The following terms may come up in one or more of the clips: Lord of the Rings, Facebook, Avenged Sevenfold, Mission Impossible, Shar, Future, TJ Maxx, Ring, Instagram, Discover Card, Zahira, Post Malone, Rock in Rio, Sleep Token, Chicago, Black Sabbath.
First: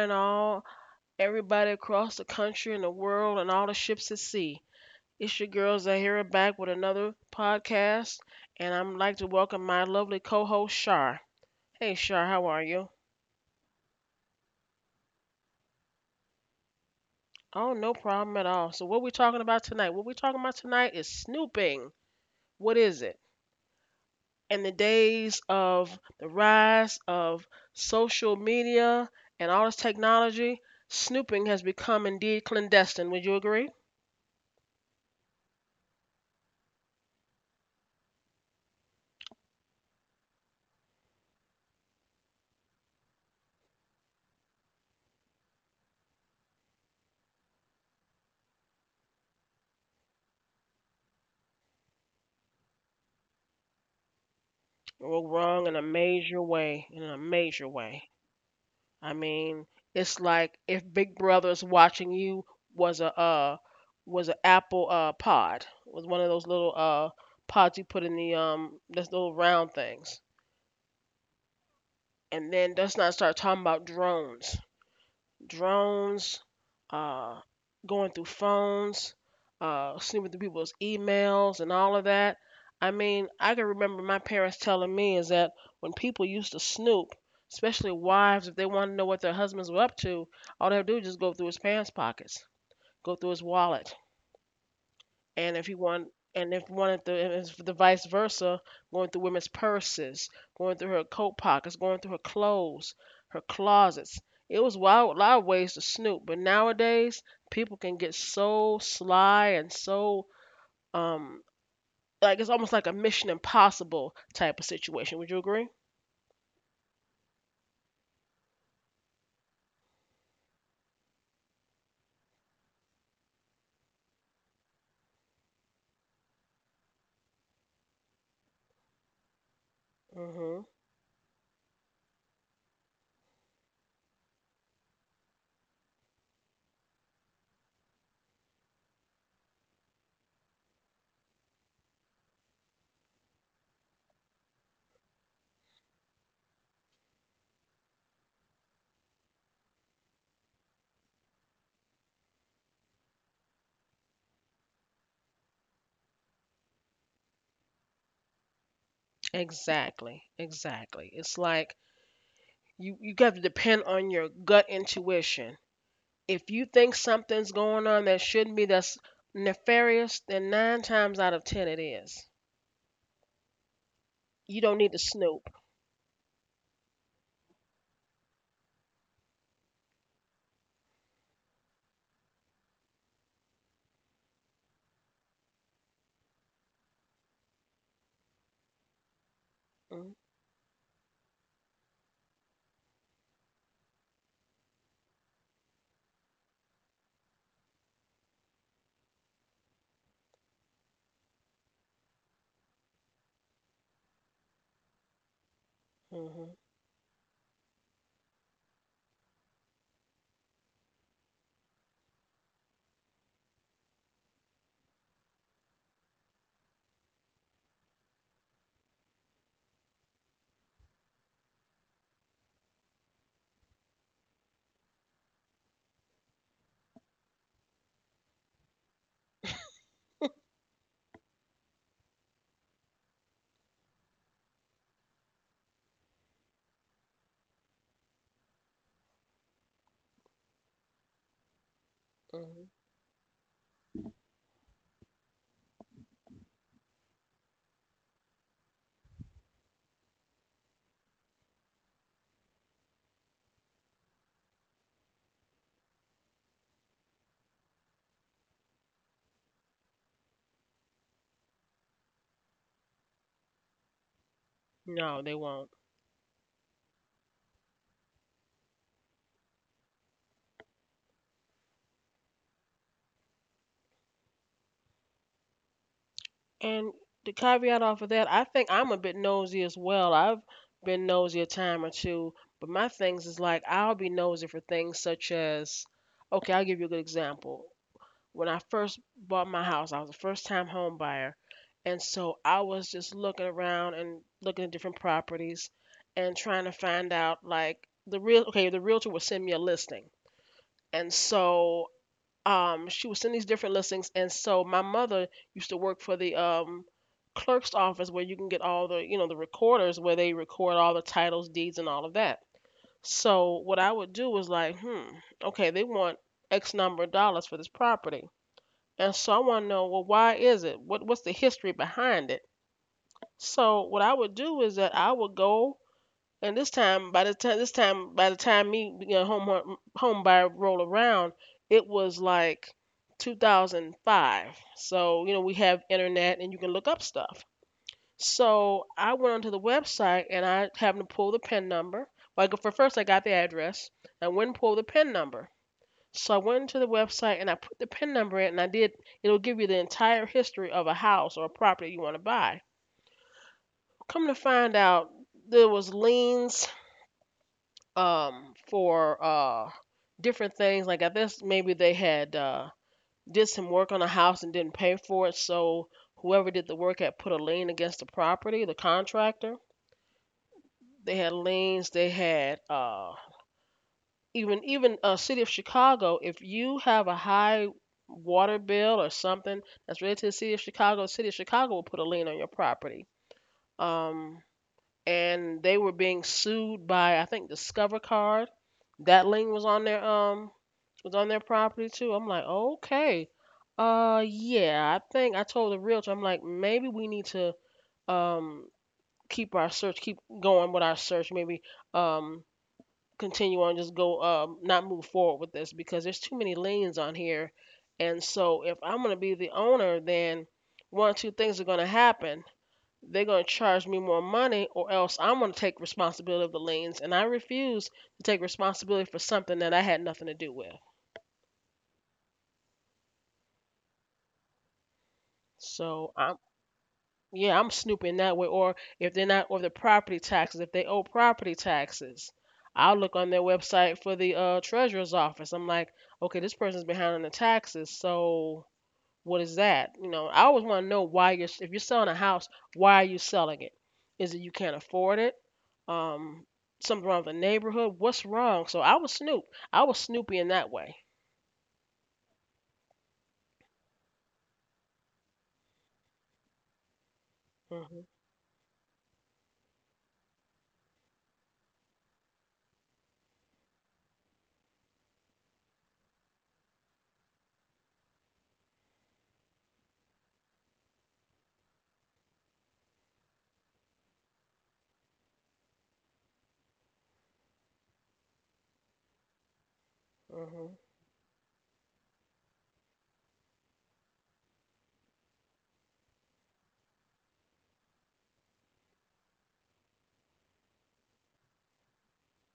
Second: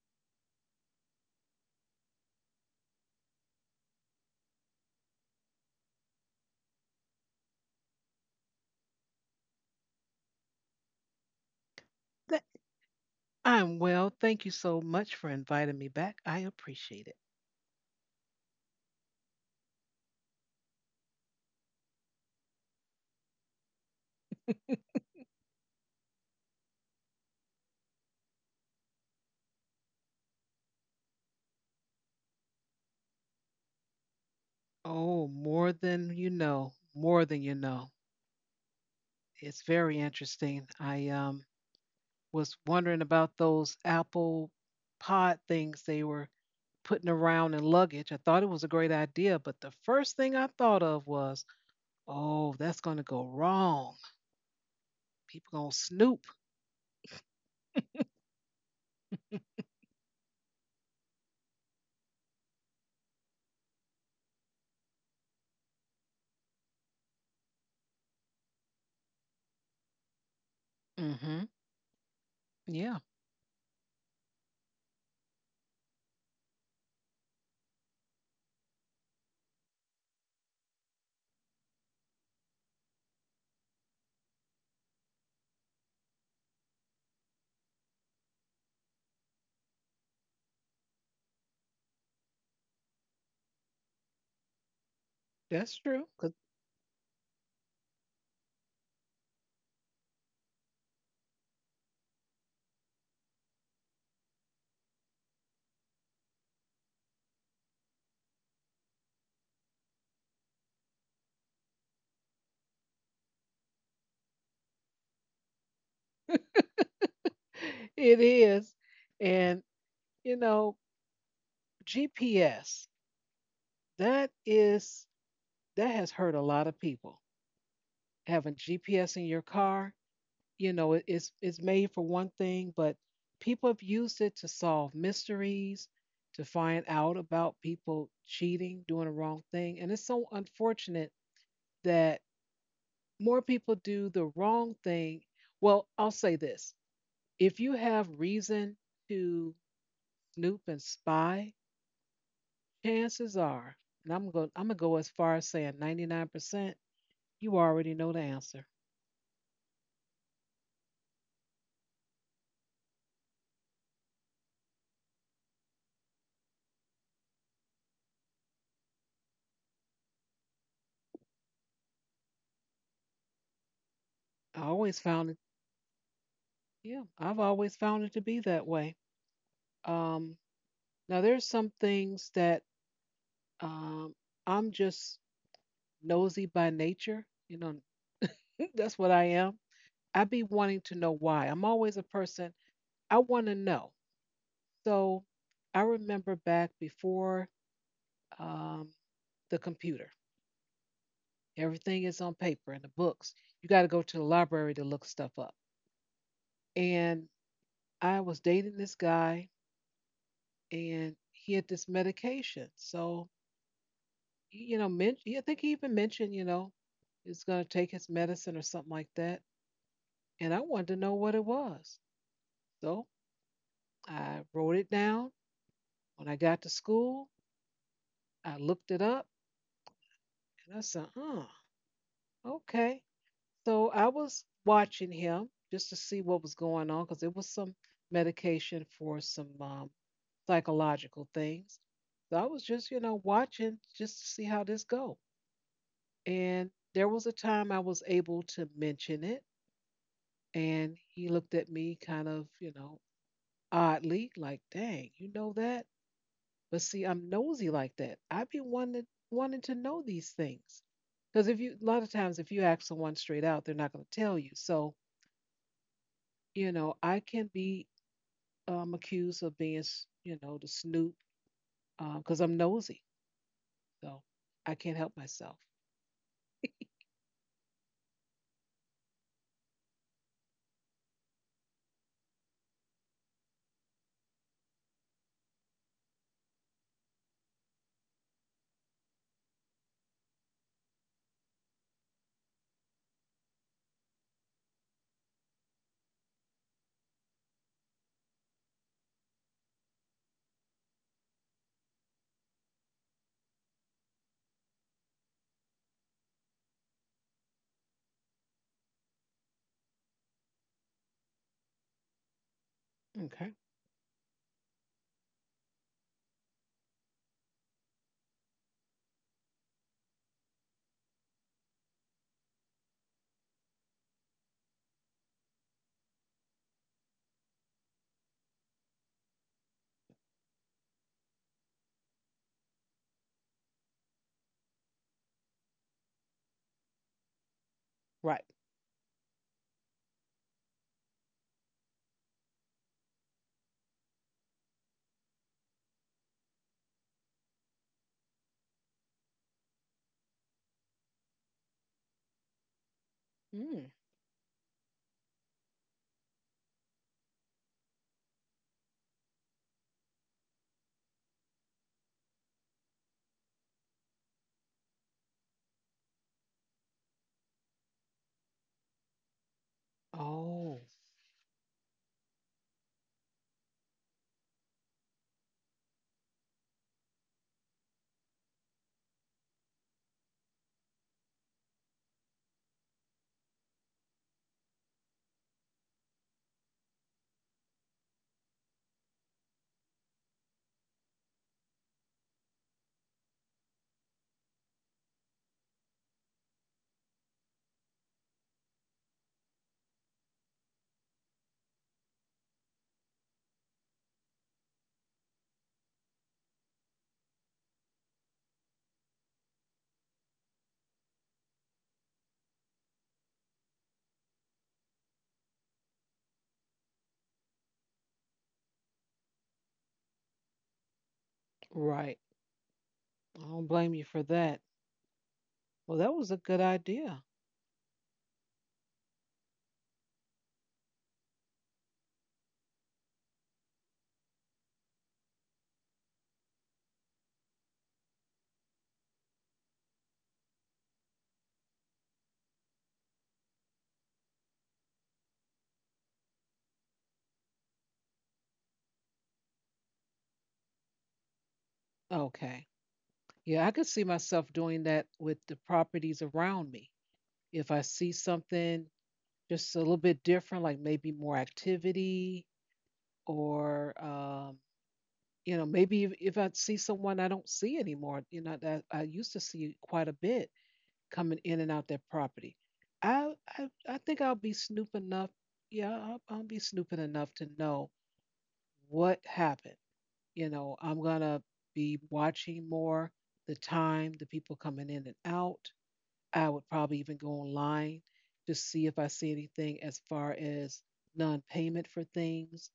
and all, everybody across the country and the world, and all the ships at sea. It's your girl Zahira back with another podcast, and I'm like to welcome my lovely co-host Shar. Hey Shar, Th- how are you? I'm well. Thank you so much for inviting me back. I appreciate it. Oh, no problem at all. So what we talking about tonight? What we talking about tonight is snooping. What is it? In the days of the rise of social media and all this technology, snooping has become indeed clandestine. Would you agree? Oh, more than you know, more than you know. It's very interesting. I was wondering about those Apple pod things they were putting around in luggage. I thought it was a great idea, but the first thing I thought of was, oh, that's going to go wrong. People going Well, to wrong snoop. in a major way. In a major way. I mean, it's like if Big Brother's watching you was a was an Apple pod, was one of those little pods you put in the those little round things, Hmm. and Yeah, then let's not start talking about drones, uh, going through phones, snooping through people's emails and all of that. I mean, I can remember my parents telling me is that when people used to snoop, especially wives, if they wanted to know what their husbands were up to, all they would do is just go through his pants pockets, go through his wallet, that's and if true. you 'Cause want and if one of the and it's the vice versa, going through women's purses, going through her coat pockets, going through her clothes, her closets. It was wild, a lot of ways to snoop, but nowadays people can get so sly and so um like it's almost like a Mission Impossible type of situation. Would you agree? it is. And, you know, GPS. That is that has hurt a lot of people. Having GPS in your car, you hmm know, it's it's made for one thing, but people have used it to solve mysteries, to find out about people cheating, doing the wrong thing, and it's so unfortunate that more people do the wrong thing. Well, I'll say this: if you have reason to snoop and spy, chances are, and I'm gonna go as far as saying 99%, you already know the answer. exactly, exactly. It's like you have to depend on your gut intuition. If you think something's going on that shouldn't be, that's nefarious, then nine times out of ten it is. I You always don't need to found it, snoop. yeah, I've always found it to be that way. Um, Now, there's some things that um, I'm just nosy by nature. You know, that's what I am. I be wanting to know why. I'm always a person, I want to know. So I remember back before um, the computer, everything is on paper in the books. You got to go to the library to look stuff up. Mm-hmm. And I was dating this guy, and he had this medication. So you know, yeah, I think he even mentioned, you know, he's going to take his medicine or something like that. And I wanted to know what it was. So I wrote it down. When I got to school, I looked it up and I said, huh, okay. So I was watching him just to see what was going on because it was some medication for some psychological things. So I was hmm just, you know, watching just to see how this go. And there was a time I was able to mention it. And he looked at me kind of, you know, oddly, like, dang, you know that? But see, I'm nosy like that. I've been wanting to know these things. Because if you, a lot of times, if you ask someone straight out, they're not going to tell you. So, No, they won't. you know, I can be accused of being, you know, the snoop because I'm nosy. So I can't help myself. And the caveat off of that, I think I'm a bit nosy as well. I've been nosy a time or two, but my things is like I'll be nosy for things such as, okay, I'll give you a good example. When I first bought my house, I was a first time home buyer. And so I was just looking around and looking at different properties and trying to find out like the real okay, the realtor would send me a listing. And so she would send these different listings, and so my mother used to work for the clerk's office where you can get all the, you know, the recorders where they record all the titles, deeds and all of that. Okay. So what I would do was like, hmm, okay, they want X number of dollars for this property. And so I want to know, well, why is it? What's the history behind it? So what I would do is that I would go, and this time by the time this time by the time me, you know, home home buyer roll around, it was like 2005. So you know we have internet and you can look up stuff. Right. So I went onto the website and I happened to pull the PIN number. Well, for first I got the address. I went and pulled the PIN number. So I went into the website and I put the PIN number in, and I did it'll give you the entire history of a house or a property you want to buy. Mm. Come to find out there was liens for different things, like I guess maybe they had did some work on a house and didn't pay for it, so whoever did the work had put a lien against the property, the contractor. Oh, They had liens, they had. Even city of Chicago, if you have a high water bill or something that's related to the city of Chicago, the city of Chicago will put a lien on your property. Um, and they were being sued by I think Discover Card. That lien was on their property too. I'm like, okay, yeah, I think I told the realtor, I'm like, maybe we need to um keep our search, keep going with our search, maybe um continue on, just go, not move forward with this because there's too many lanes on here. And so if I'm going to be the owner, then one or two things are going to happen. They're going to charge me more money, or else I'm going to take responsibility of the lanes. And I refuse to take responsibility for something that I had nothing to do with. right. I don't blame you for that. Well, that was So a I'm, good idea. yeah, I'm snooping that way. Or if they're not, or the property taxes, if they owe property taxes, I'll look on their website for the treasurer's office. I'm like, okay, this person's behind on the taxes, so what is that? You know, I always want to know why you're, if you're selling a house, why are you selling it? Is it you can't afford it? Um, something wrong with the neighborhood? What's wrong? So I was snoop. I was snoopy in that way. Okay. Yeah, I could see myself doing that with the properties around me. If I see hmm something just a little bit different, like maybe more activity or you know, maybe if I see someone I don't see anymore, you know, that I used to see quite a bit coming in and out that property. I I think I'll be snoop enough. Yeah, I'll be snooping enough to know what happened. You know, hmm I'm gonna be watching more the time, the people coming in and out, I would probably even go online to see if I see anything as far as non-payment for things.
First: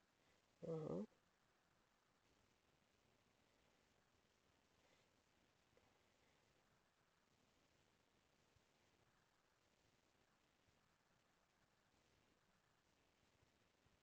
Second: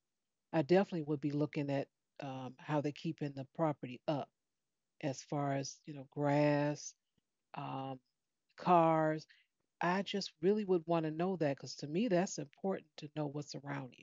I definitely hmm would be looking at how they're keeping the property up as far as you know grass, um, cars. I just really would want to know that because to me that's important to know what's around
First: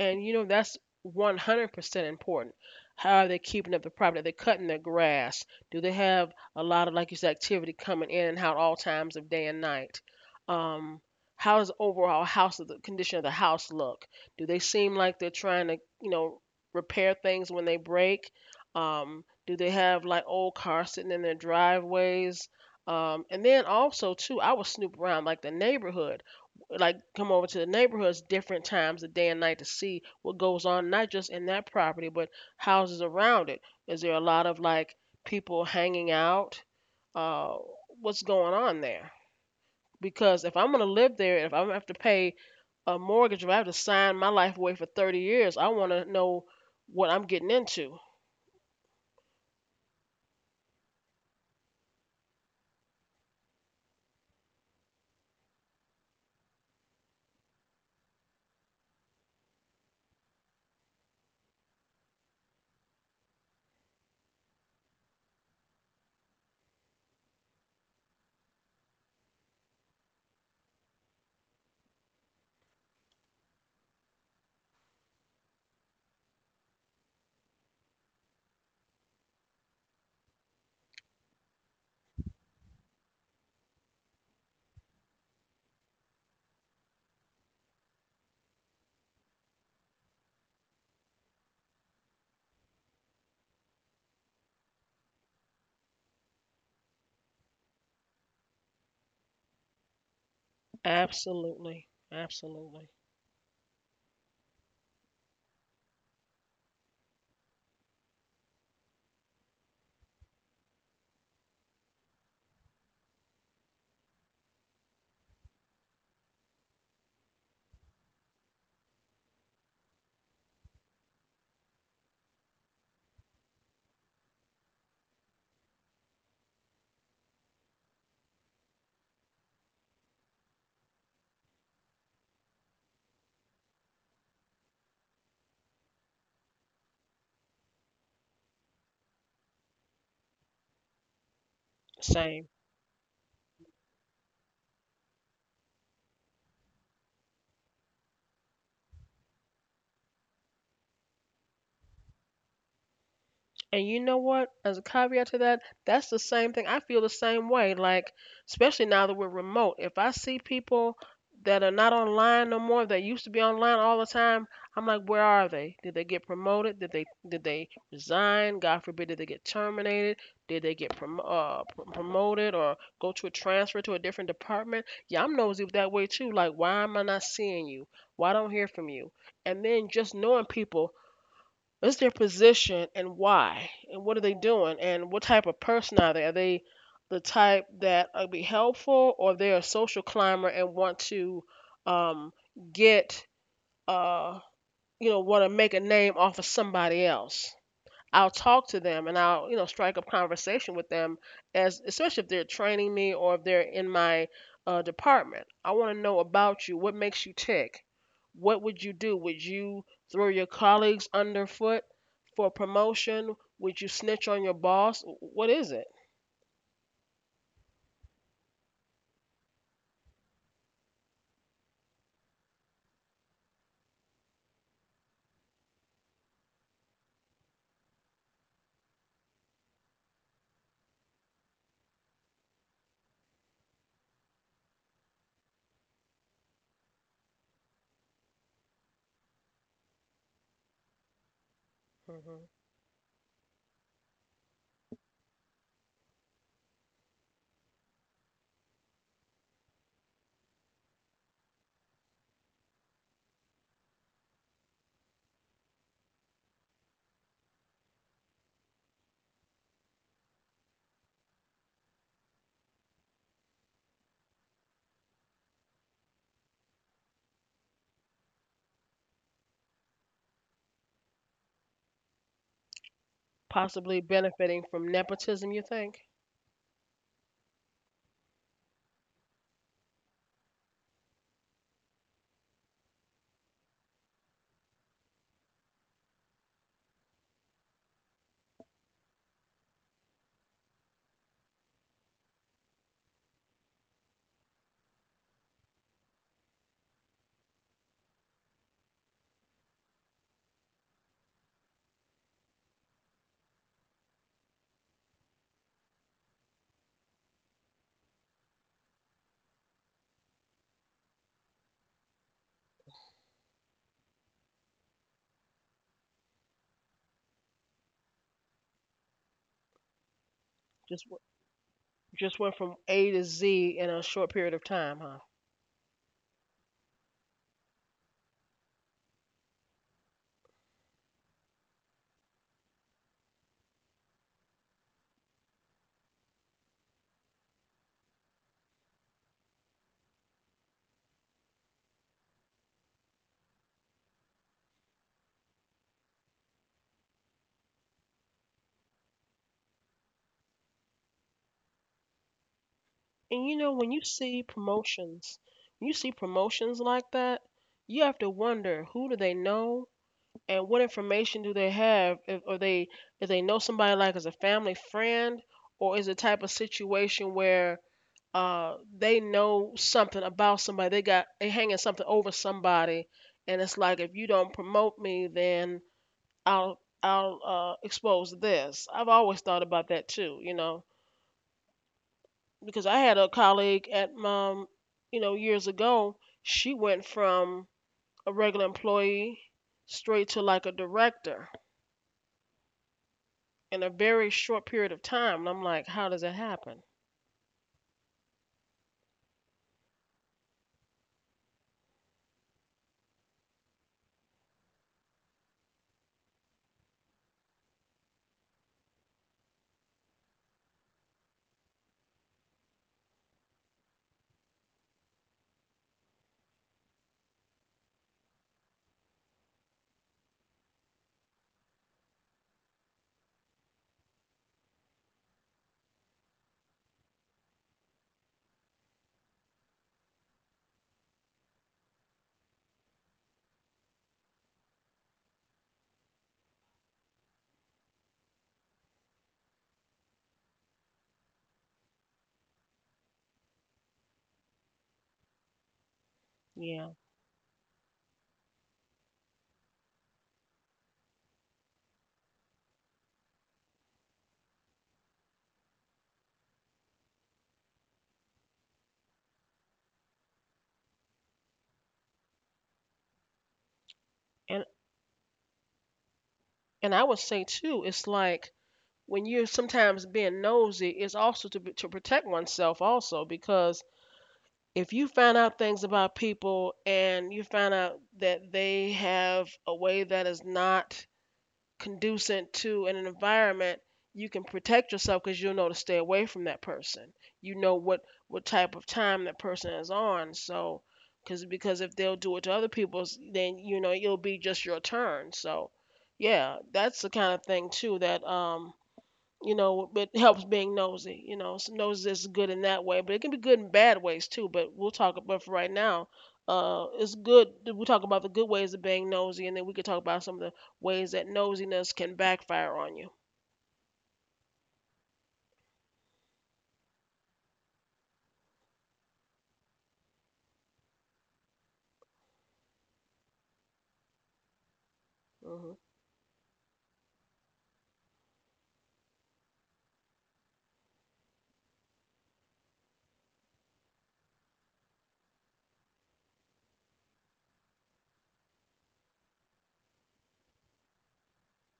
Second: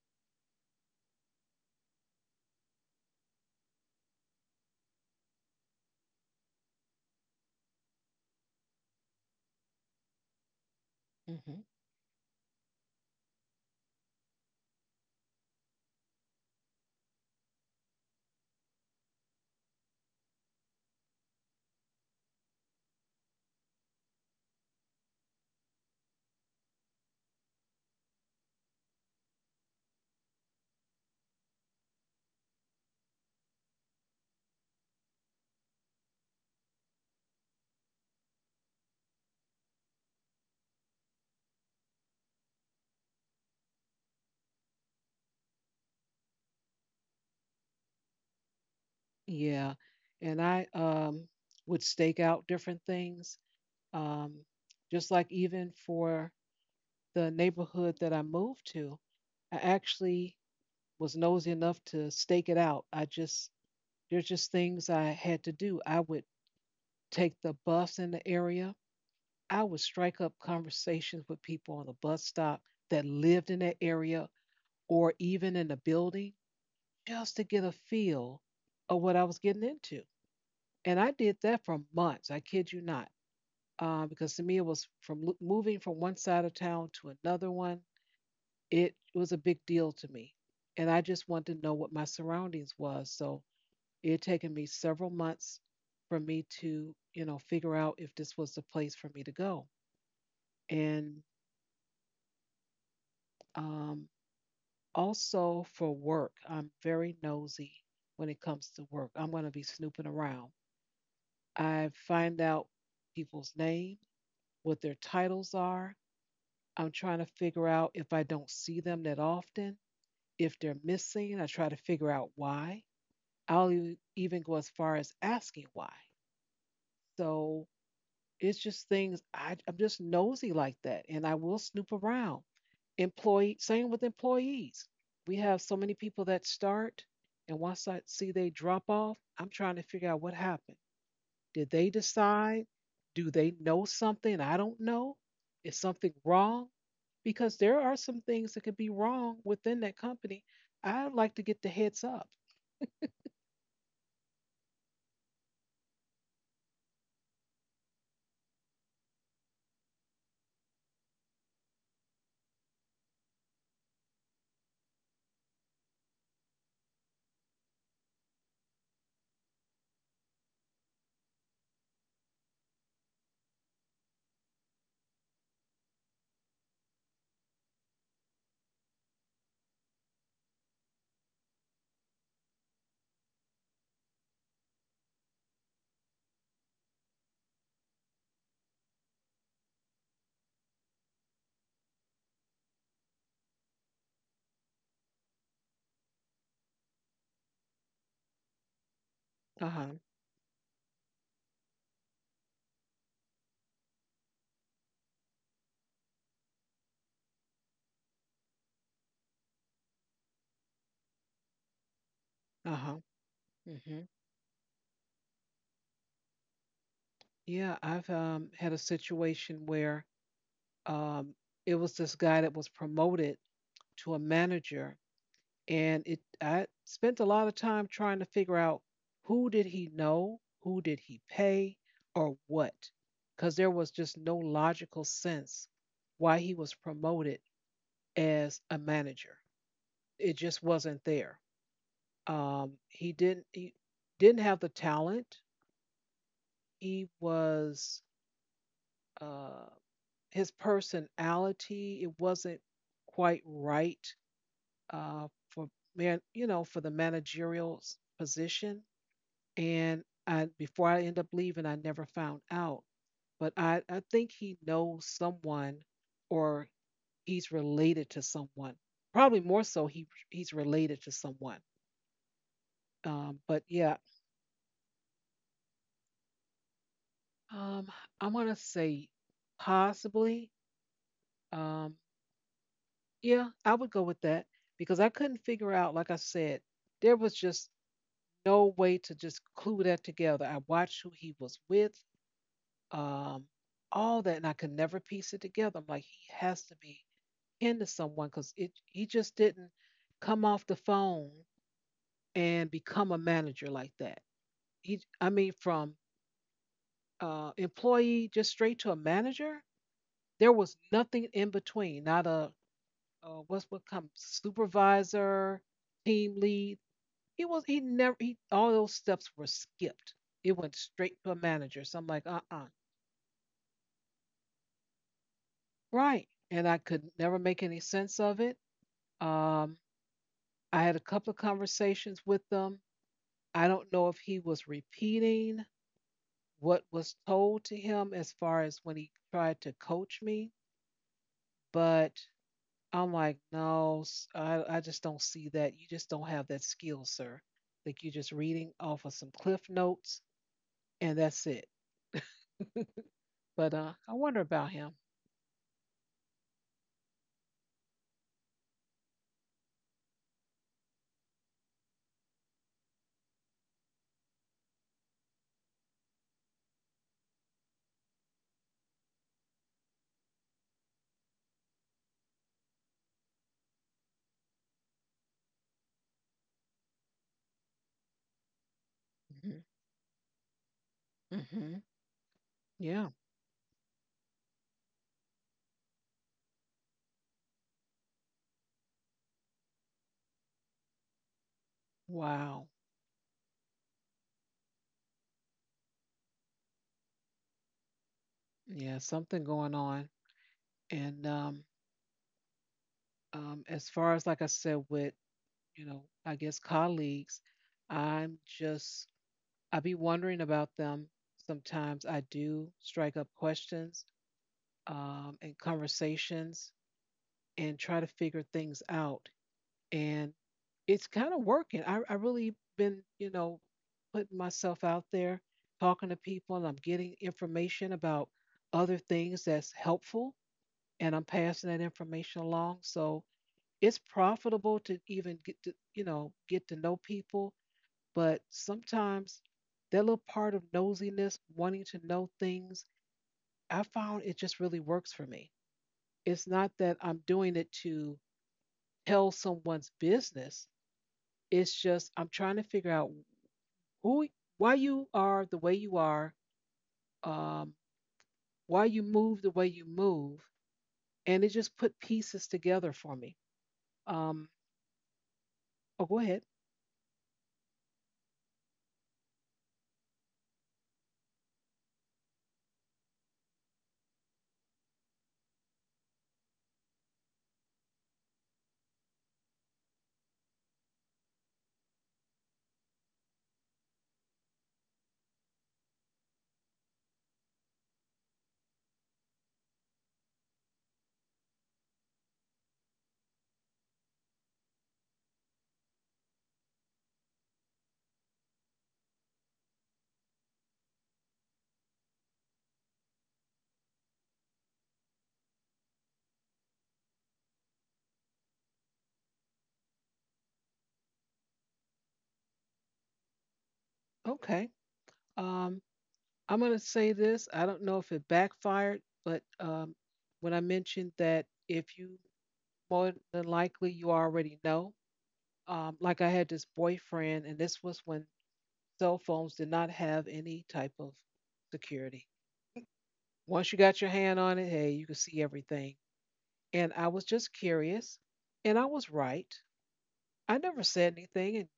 And you know that's 100% important. How are they keeping up the property? Are they cutting their grass? Do they have a lot of, like you said, activity coming in and out at all times of day and night? Um, you. Hmm. how does the overall house, the condition of the house look? Do they seem like they're trying to, you know, repair things when they break? Do they have like old cars sitting in their driveways? And then also too, I would snoop around like the neighborhood, like come over to the neighborhoods different times of day and night to see what goes on, not just in that property but houses around it. Is there a lot of like people hanging out, uh what's going on there? Because if I'm going to live there, if I'm going to have to pay a mortgage, if I have to sign my life away for 30 years, I want to know what I'm getting into. Yeah, and I would stake out different things, um, just like even for the neighborhood that I moved to, I actually was nosy enough to stake it out. I just, there's just things I had to do. I would take the bus in the area. I would strike up conversations with people on the bus stop that lived in that area or even in the building just to get a feel of what I was getting into. And I did that for months. I kid you not. Because to me, it was moving from one side of town to another one, it was a big deal to me, and I just wanted to know what my surroundings was. So it had taken me several months for me to you know figure out if this was the place for me to go. And Absolutely, absolutely. um, also for work, I'm very nosy. When it comes to work, I'm going to be snooping around. I find out people's name, what their titles are. I'm trying to figure out if I don't see them that often, if they're missing I try to figure out why. I'll even go as far as asking why. So it's just things I'm just nosy like that, and I will snoop around. Employee, same with employees. We have so many people that start, and once I see they drop off, I'm trying to figure out what happened. Did they Same. decide? Do they know something I don't know? Is something wrong? Because there are some things that could be wrong within that company. I'd like to get the heads up. And you know what? As a caveat to that, that's the same thing. I feel the same way. Like, especially now that we're remote, if I see people that are not online no more, that used to be online all the time, I'm like, where are they? Did they get promoted? Did they resign? God forbid, did they get terminated? Did they get promoted or go to a transfer to a different department? Yeah, I'm nosy that way too. Like, why am I not seeing you? Why don't I hear from you? And then just knowing people, what's their position and why and what are they doing and what type of person are they, are they the type that would be helpful, or they're a social climber and want to um, get uh, you know, want to make a name off of somebody else. I'll talk to them and I'll, you Uh know, huh. strike up conversation with them, as especially if they're training me or if they're in my department. I want to know about you. What makes you tick? What would you do? Would you throw your colleagues underfoot for Uh promotion? Would you huh. snitch on your boss? What is it? Yeah, I've had a situation where um, it was this guy that was promoted to a manager, and it I spent a lot of time trying to figure out who did he know, who did he pay, or what, because there was just no logical sense why he was promoted as a manager. It just wasn't there. hmm He didn't have the talent. He was. Uh, his personality, it wasn't quite right for man, you know, for the managerial position. And I, before I end up leaving, I never found out. But I think he knows someone, or he's related to someone. Probably more so, he's related to someone. But yeah, Possibly benefiting from nepotism, you think? um, I'm gonna say possibly. Um, Yeah, I would go with that because I couldn't figure out, like I said, there was just no way to just clue that together. I watched who he was with, um, all that, and I could never piece it together. I'm like, he has to be into someone because it he just didn't come off the phone and become a manager like that. I mean, from employee just straight to a manager, there was nothing in between. Not a what's what comes supervisor, team lead. He was he never he all those steps were skipped. It went Just straight w- to a manager. So I'm like, just went uh-uh. from A to Z in a short period of time, huh? Right. And I could never make any sense of it. Um, I had a couple of conversations with them. I don't know if he was repeating what was told to him as far as when he tried to coach me, but I'm like, no, I just don't see that. You just don't have that skill, sir. Like you're just reading off of some cliff notes and that's it. And you know, But when you I wonder see about him. promotions, when you see promotions like that, you have to wonder who do they know and what information do they have? If, or they if they know somebody like as a family friend, or is it type of situation where they know something about somebody, they got they hanging something over somebody, and it's like if you don't promote me, then I'll expose this. I've always thought Hmm. about that too, you know, Hmm. because I had Yeah. a colleague at mom, you know, years ago. She went from a regular employee straight to like a director Wow. in a very short period of time. And I'm like, how does that happen? Yeah, something going on. And as far as like I said, with you know, I guess colleagues, I'm just I be wondering about them. Sometimes I do strike up questions and conversations and try to figure things out. And it's kind of working. I really been you know putting myself out there, talking to people, and I'm getting information about other things that's helpful, and I'm passing that information along. So it's profitable to even get to you know get to know people, but sometimes that little part of nosiness, wanting to know things, I found it just really works for me. It's not Yeah. that I'm doing it to tell someone's business. It's just I'm trying to figure out who, why you are the way you are, um, why you move the way you move, and it just put pieces together for me. Um, And oh, go ahead. and I would say too, it's like when you're sometimes being nosy, it's also to be- to protect oneself also, because if you find out things about people and you find out that they have a way that is not conducent to in an environment, you can protect yourself because you'll know to stay away from that person. You know what type of time that person is on. So, cause, because if they'll do it to other people, then you know it'll be just your turn. So, yeah, that's the kind of thing too that you know, it helps being nosy. You know, so nosy is good in that way, but it can be good in bad ways too. But we'll talk about for right now. It's good. That We'll talk about the good ways of being nosy, and then we can talk about some of the ways that nosiness can backfire on you. Okay. Um, I'm gonna say this. I don't know if it backfired, but when I mentioned that if you more than likely you already know, Hmm. Like I had this boyfriend, and this was when cell phones did not have any type of security. Once you got your hand on it, hey, you could see everything. And I was just curious, and I was right. I never said anything, and,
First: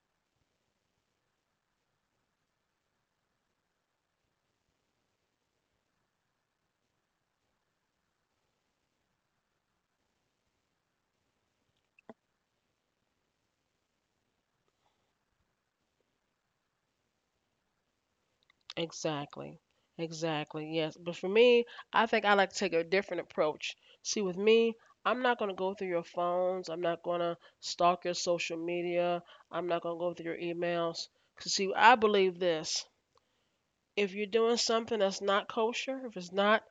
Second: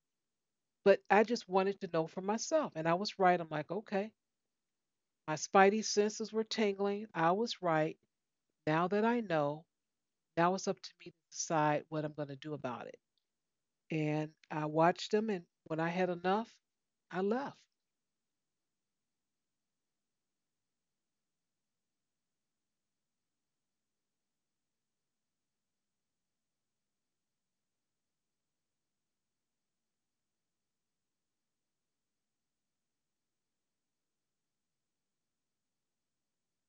but I just wanted to know for myself. And I was right. I'm like, okay, my spidey senses were tingling. I was right. Now that I know, now it's up to me to decide what I'm going to do about it. And I watched them, and when I had enough, I left. Exactly. Exactly. Yes. But for me, I think I like to take a different approach. See, with me, I'm not gonna go through your phones. I'm not gonna stalk your social media. I'm not gonna go through your emails. 'Cause see, I believe this. If you're doing something that's not kosher, if it's not,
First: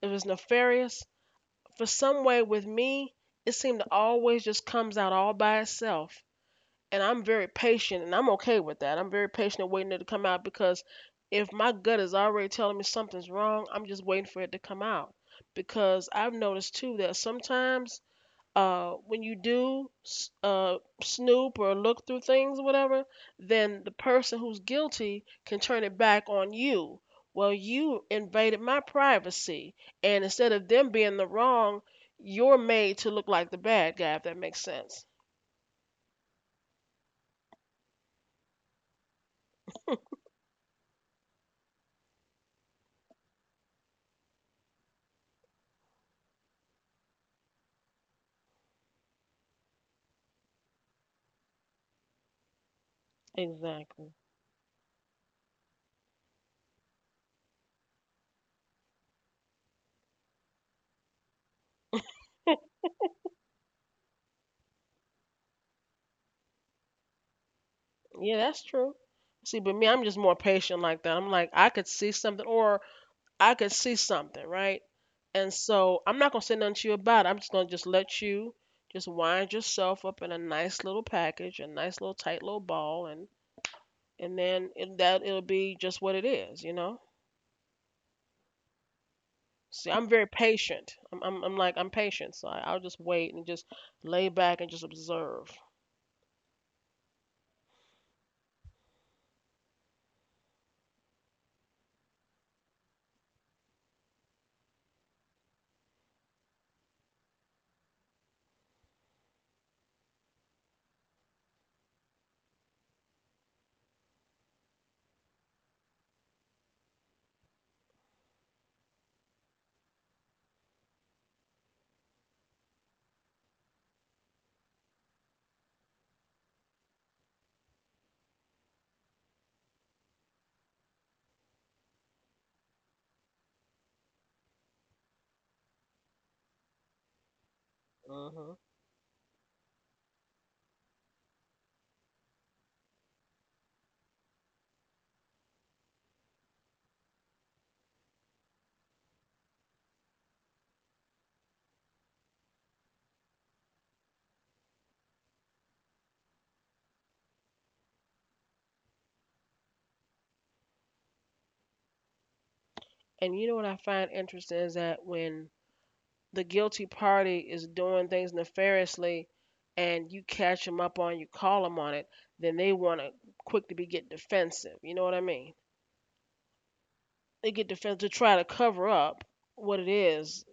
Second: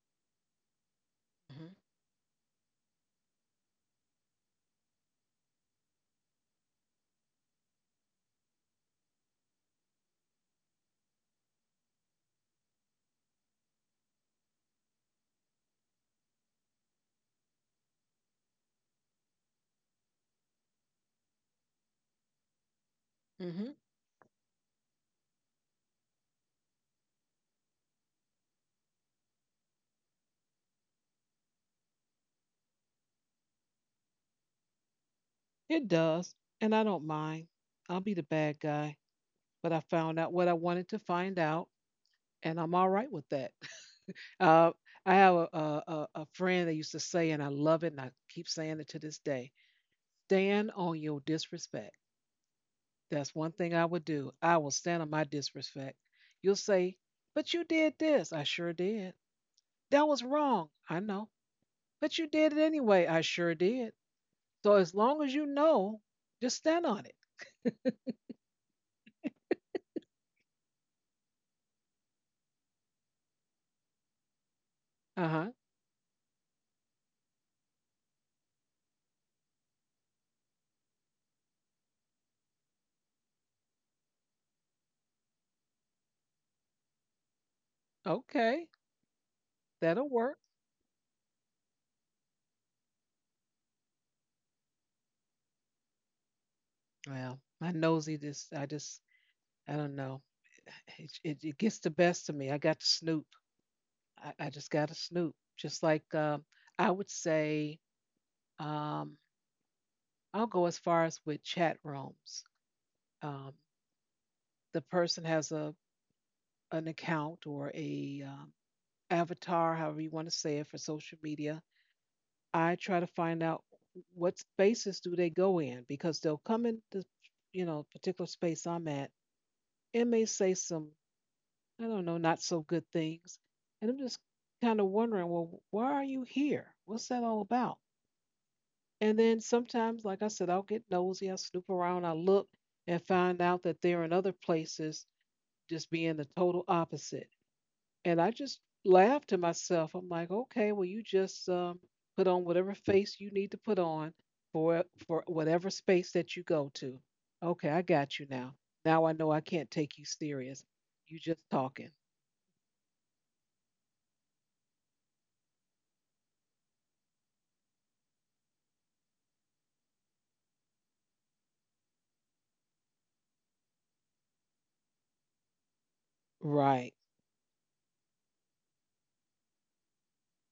if it's nefarious, Mm-hmm. for some way with me, it seemed to always just comes out all by itself. And I'm very patient, and I'm okay with that. I'm very patient and waiting it to come out because if my gut is already telling me something's wrong, I'm just waiting for it to come out. Because I've noticed too that sometimes when you do snoop or look through things or whatever, Hmm. then the person who's guilty can turn it back on you. Well, you invaded my privacy, and instead of them being the wrong, you're made to look like the bad guy, if that makes sense. It does, and I don't mind. I'll be the bad guy, but I found out what I wanted to find out. And I'm all right with that. Uh, I have a friend that used to say, and I love it, and I keep saying it to this day, stand on your disrespect. That's one thing I would Exactly. do. I will stand on my disrespect. You'll say, "But you did this." "I sure did." "That was wrong." "I know." "But you did it anyway." "I sure did." So as long as you know, just stand on it. Yeah, that's true. See, but me, I'm just more patient like that. I'm like, I could see something, or I could see something, right? Uh huh. And so I'm not gonna say nothing to you about it. I'm just gonna just let you just wind yourself up in a nice little package, a nice little tight little ball, and and then it'll be just what it is. Okay. See, That'll I'm very work. patient. I'm like I'm patient, so I'll just wait and just lay back and just observe. Well, my nosy just I don't know. It gets the best of me. I got to snoop. I just got to snoop. Just like I would say, um, I'll go as far as with chat rooms. Um, the person has a an account or a avatar, however you want to say it, for social media. I try to find out what spaces do they go in because they'll come in the particular space I'm at and may say some, I don't know, not so good things. And I'm just kind of wondering, well, why are you here? What's that all about? Hmm. And then sometimes, like I said, I'll get nosy, I'll snoop around, I'll look and find out that they're in other places just being the total opposite. And I just laugh to myself. I'm like, okay, well, you just put on whatever face you need to put on for whatever space that you go to. Okay, I got you now. Now I know I can't take you serious. You just talking. And you know what I find interesting is that when the guilty party is doing things nefariously and you catch them up on, you call them on it, then they want to, quick to be, get defensive, you know what I mean? Right. They get defensive to try to cover up what it is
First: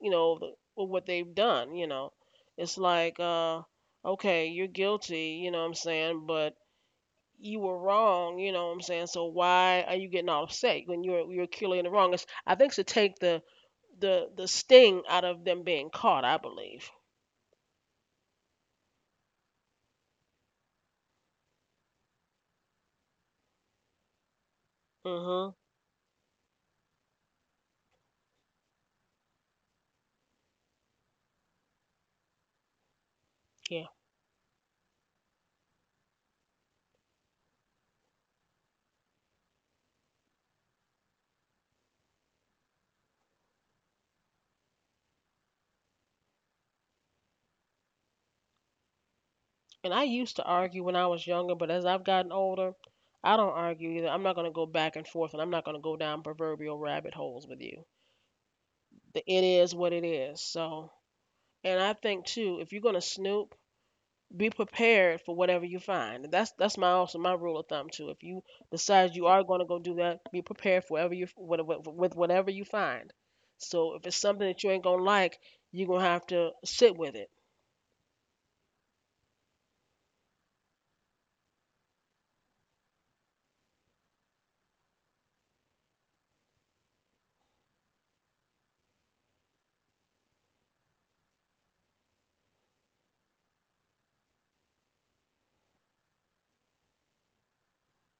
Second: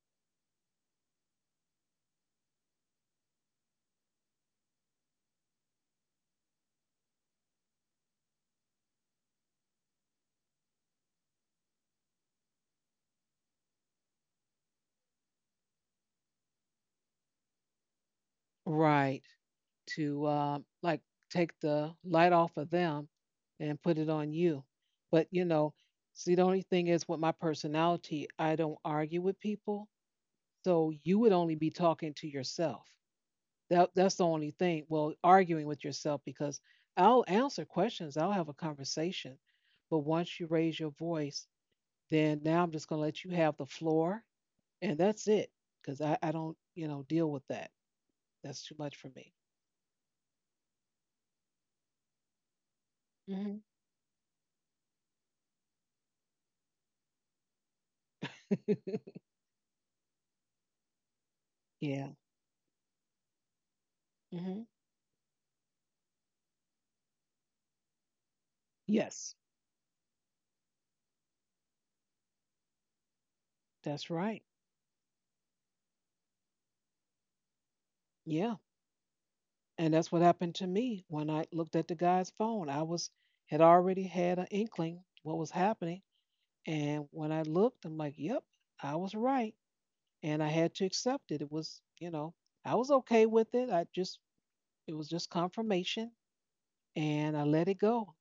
you know the, or what they've done. It's like okay, you're guilty, you know what I'm saying, but you were wrong, you know what I'm saying, so why are you getting all upset when you're clearly in the wrong? I think to take the sting out of them being caught, I believe. Right. To, like, take the light off of them and put it on you. But, Mhm. See, the only thing is with my personality, I don't argue with people. So you would only be talking to yourself. Yeah. That's the only thing. Well, arguing with yourself because I'll answer questions, I'll have a conversation. But once you raise your voice, then now I'm just going to let you have the floor and that's it because I don't, deal with that. That's too much for me. And I used to argue when I was younger, but as I've gotten older, I don't Hmm. argue either. I'm not gonna go back and forth, and I'm not gonna go down proverbial rabbit holes with you. The it is what it is. So, and I Yeah. think too, if you're gonna snoop, be Hmm. prepared for whatever you find. And that's my also my rule of thumb too. If you decide you Yes, are gonna go do that, be prepared for whatever you, what, with whatever you find. So if that's it's right. something that you ain't gonna like, you're gonna have to sit with it. Yeah. And that's what happened to me when I looked at the guy's phone. I was Had already had an inkling what was happening. And when I looked, I'm like, yep, I was right. And I had to accept it. It was, I was okay with it. I just, it was just confirmation and I let it go.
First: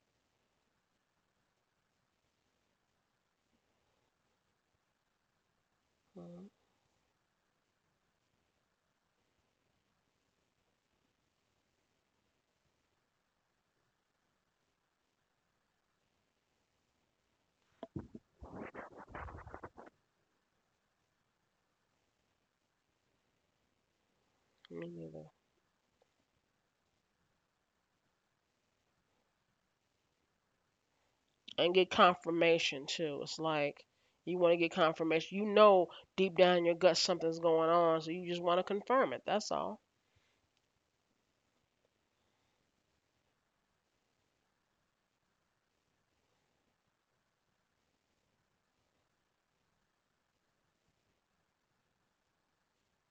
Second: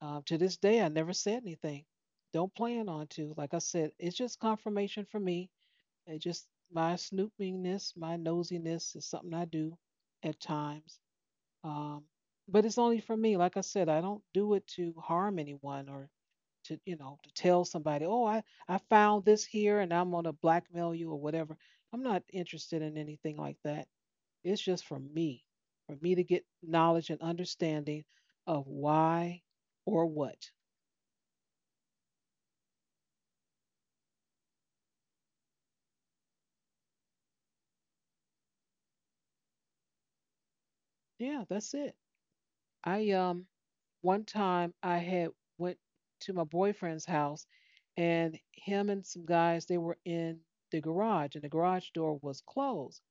To this day, I never said anything. Don't plan on to. Like I said, it's just confirmation for me. They just Mhm. my snoopiness, my nosiness is something I do at times. Um, but it's only for me. Like I said, I don't do it to harm anyone or to you know to tell somebody, oh, I found this here and I'm gonna blackmail you or whatever. I'm not interested in anything like that. It's just Me neither. For me to get knowledge and understanding of why or what. And get confirmation too. It's like you want to get confirmation. You know deep down in your gut something's going on, so you just want to confirm it. That's all. Yeah, that's it. I One time I had went to my boyfriend's house and him and some guys they were in the garage and the garage door was closed.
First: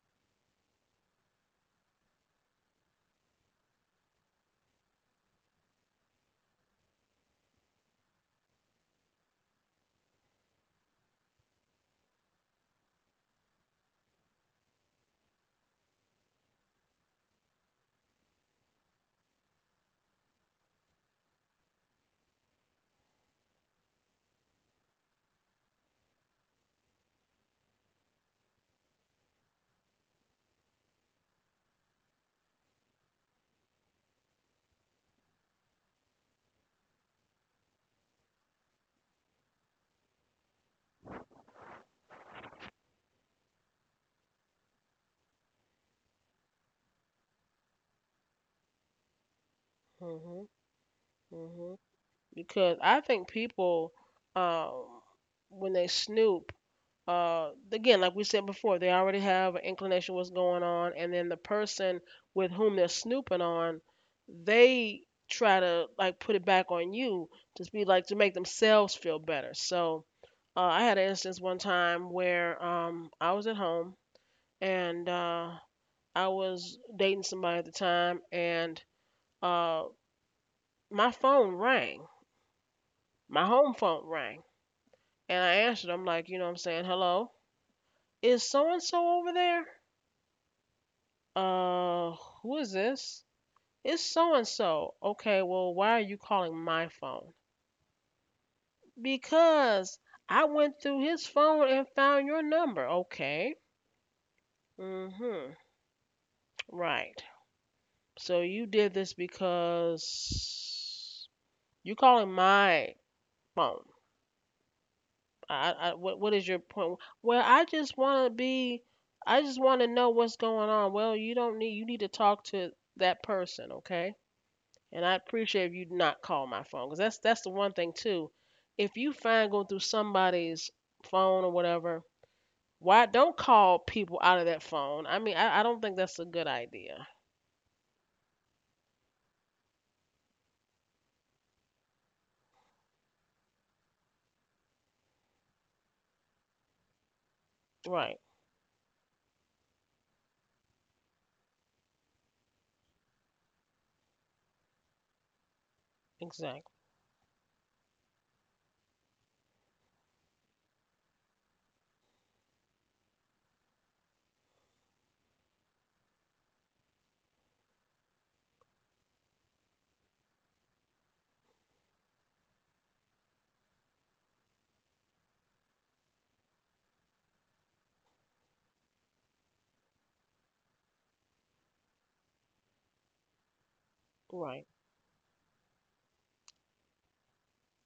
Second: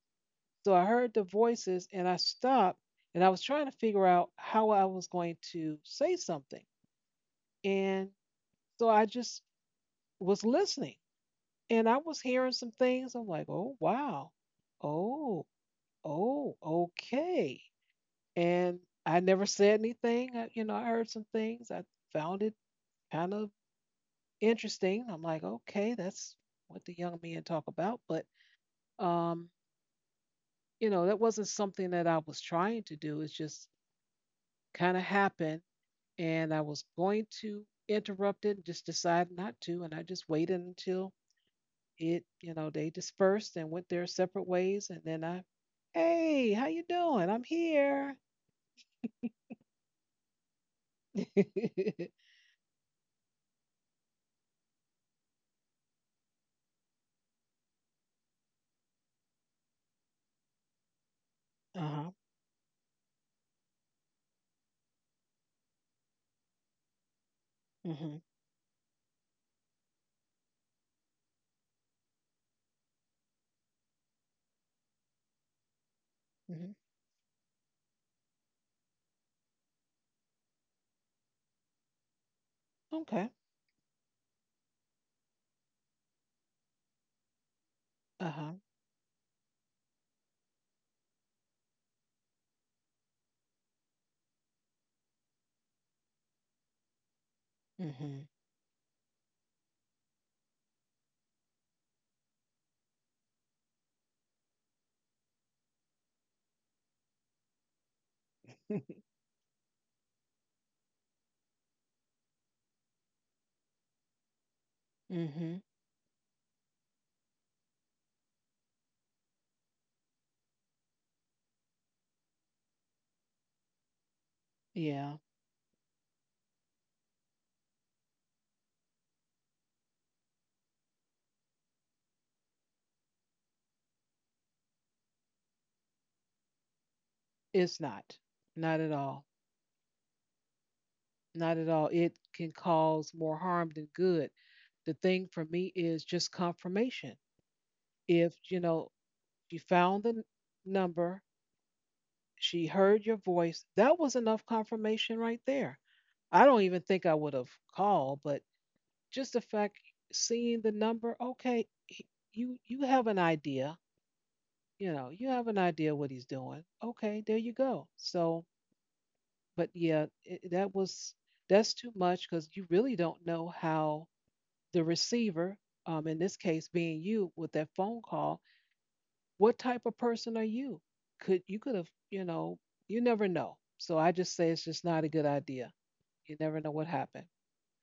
So I heard the voices and I stopped and I was trying to figure out how I was going to say something. And so I just was listening and I was hearing some things. I'm like, "Oh, wow. Oh, oh, okay." And I never said anything. I heard some things. I found it kind of interesting. I'm like, okay, that's what the young men talk about. But, um, that wasn't something that I was trying to do. It's just kind of happened. And I was going to interrupt it, just decided not to. And I just waited until they dispersed and went their separate ways. And then I, hey, how you doing? I'm here. Mhm. Uh-huh. Mhm. Because I think people, um, when they snoop, again, like we said before, they already have an inclination what's going on, and then the person with whom they're snooping on, they try to like put it back on you to be like, Mm-hmm. to make themselves feel better. So I had an instance one time where I was at home, and I Hmm. was dating somebody at the time, and uh my phone rang, Okay. my home phone rang, and I answered. I'm like, you know what I'm saying, hello, is Uh-huh. so and so over there? Uh, who is this? It's so and so. Okay, well, why are you calling my phone? Mm-hmm. Because I went through his phone and found your number. Okay. Mm-hmm. Right. So you did this because you calling my phone. Mm-hmm. I, what is your point? Well, I just want to be, I just want to know what's going on. Well, you don't need, you need to talk to that person, okay? And Yeah. I appreciate if you not call my phone, because that's the one thing too. If you find going through somebody's phone or whatever, why don't call people out of that phone? I mean, I don't think that's a good idea. It's not. Not at all. Not at all. It can cause more harm than good. The thing for me is just confirmation. Right. If, she found the number, she heard your voice, that was enough confirmation right there. I don't Exactly. even think I would have called, but just the fact seeing the number, okay, you have an idea, you have an idea what he's doing. Okay, there you go. So, but yeah, it, that was that's too much because you really don't know how the receiver, in this case being you with that phone call, what type of person are you? Could have, you never know. So I just say Right. it's just not a good idea. You never know what happened.